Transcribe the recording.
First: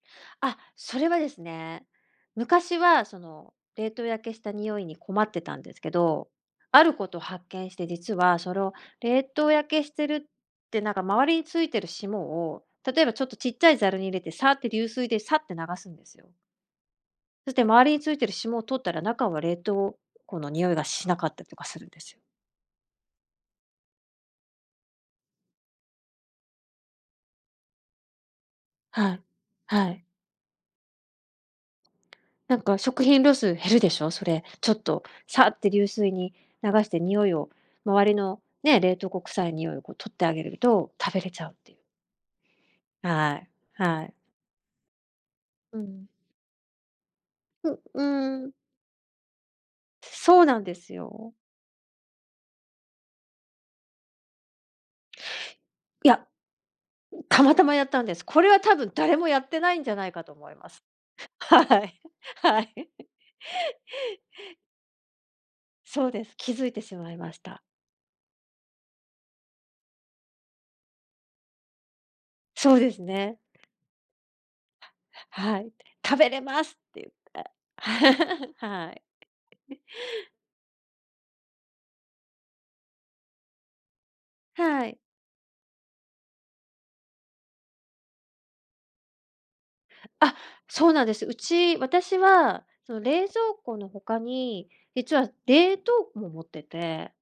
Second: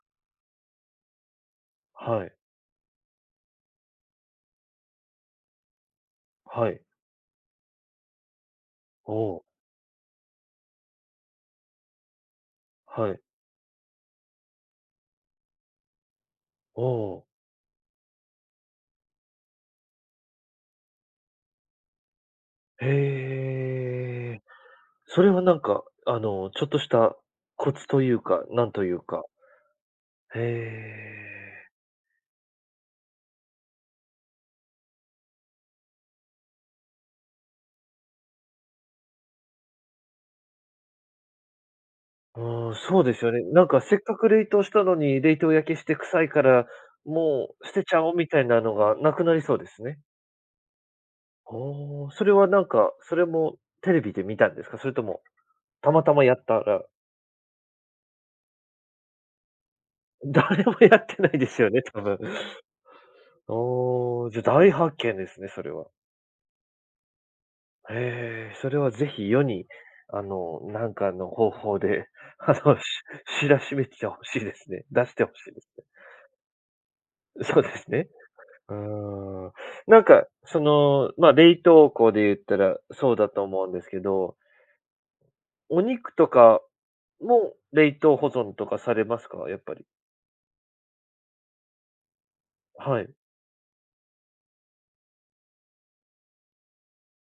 あ、それはですね、はい。昔は、その、冷凍焼けした臭いに困ってたんですけど、はい。あること発見して、実はそのお冷お。凍焼けしてるて、なんか周りについてる霜を、例えはばちい。ょっとちっちゃいザルに入れて、サーッて流水でサッて流すんですよ。おおおお。そして周りについてる霜を取ったら、中は冷凍庫の臭いがしなかったりとかするんですよ。へえ。それはなんか、あの、ちょっとしたコツとゆうか、なんというはい。かはい。へえ。なんか食品ロス減るでしょ、それ、ちょっと、サッて流水に流して、臭いを周りの、ね、冷凍庫くさい臭いをこう取ってあげれると、食べれちゃうって。ああ、そうですよはね。い、なんか、せっはい。かく冷凍したのに、冷凍焼けうしてくん。さいから、もう捨ふ、てちうゃお、みたいーん。なのがなくなりそうですね。そうなんですよ。ほお、それはなんか、それもテレビで見たんですか？それとも、たまいたまや。やったらたまたまやったんです。これは多分誰もやってないんじゃないかと思い誰まもす。やってないではすよね、い、多分。はい。おお、じゃ、大発見ですね、それは。そうです。気づいてしまいました。へえ、それは是非、世に、あの、なんかの方法で、あその、うしですね。知らしめて欲しいですね。出して欲しいはでい、す。食べれますってゆって。そうですね、うーはい。ん、なんか、その、ま、冷凍庫で言ったらそうだと思うんですけどはい。お肉とかも、冷凍保存とかされますか？やっぱり。あ、そうなんです、うち私は、その、はい。冷蔵庫の他に、実は冷凍庫も持ってて。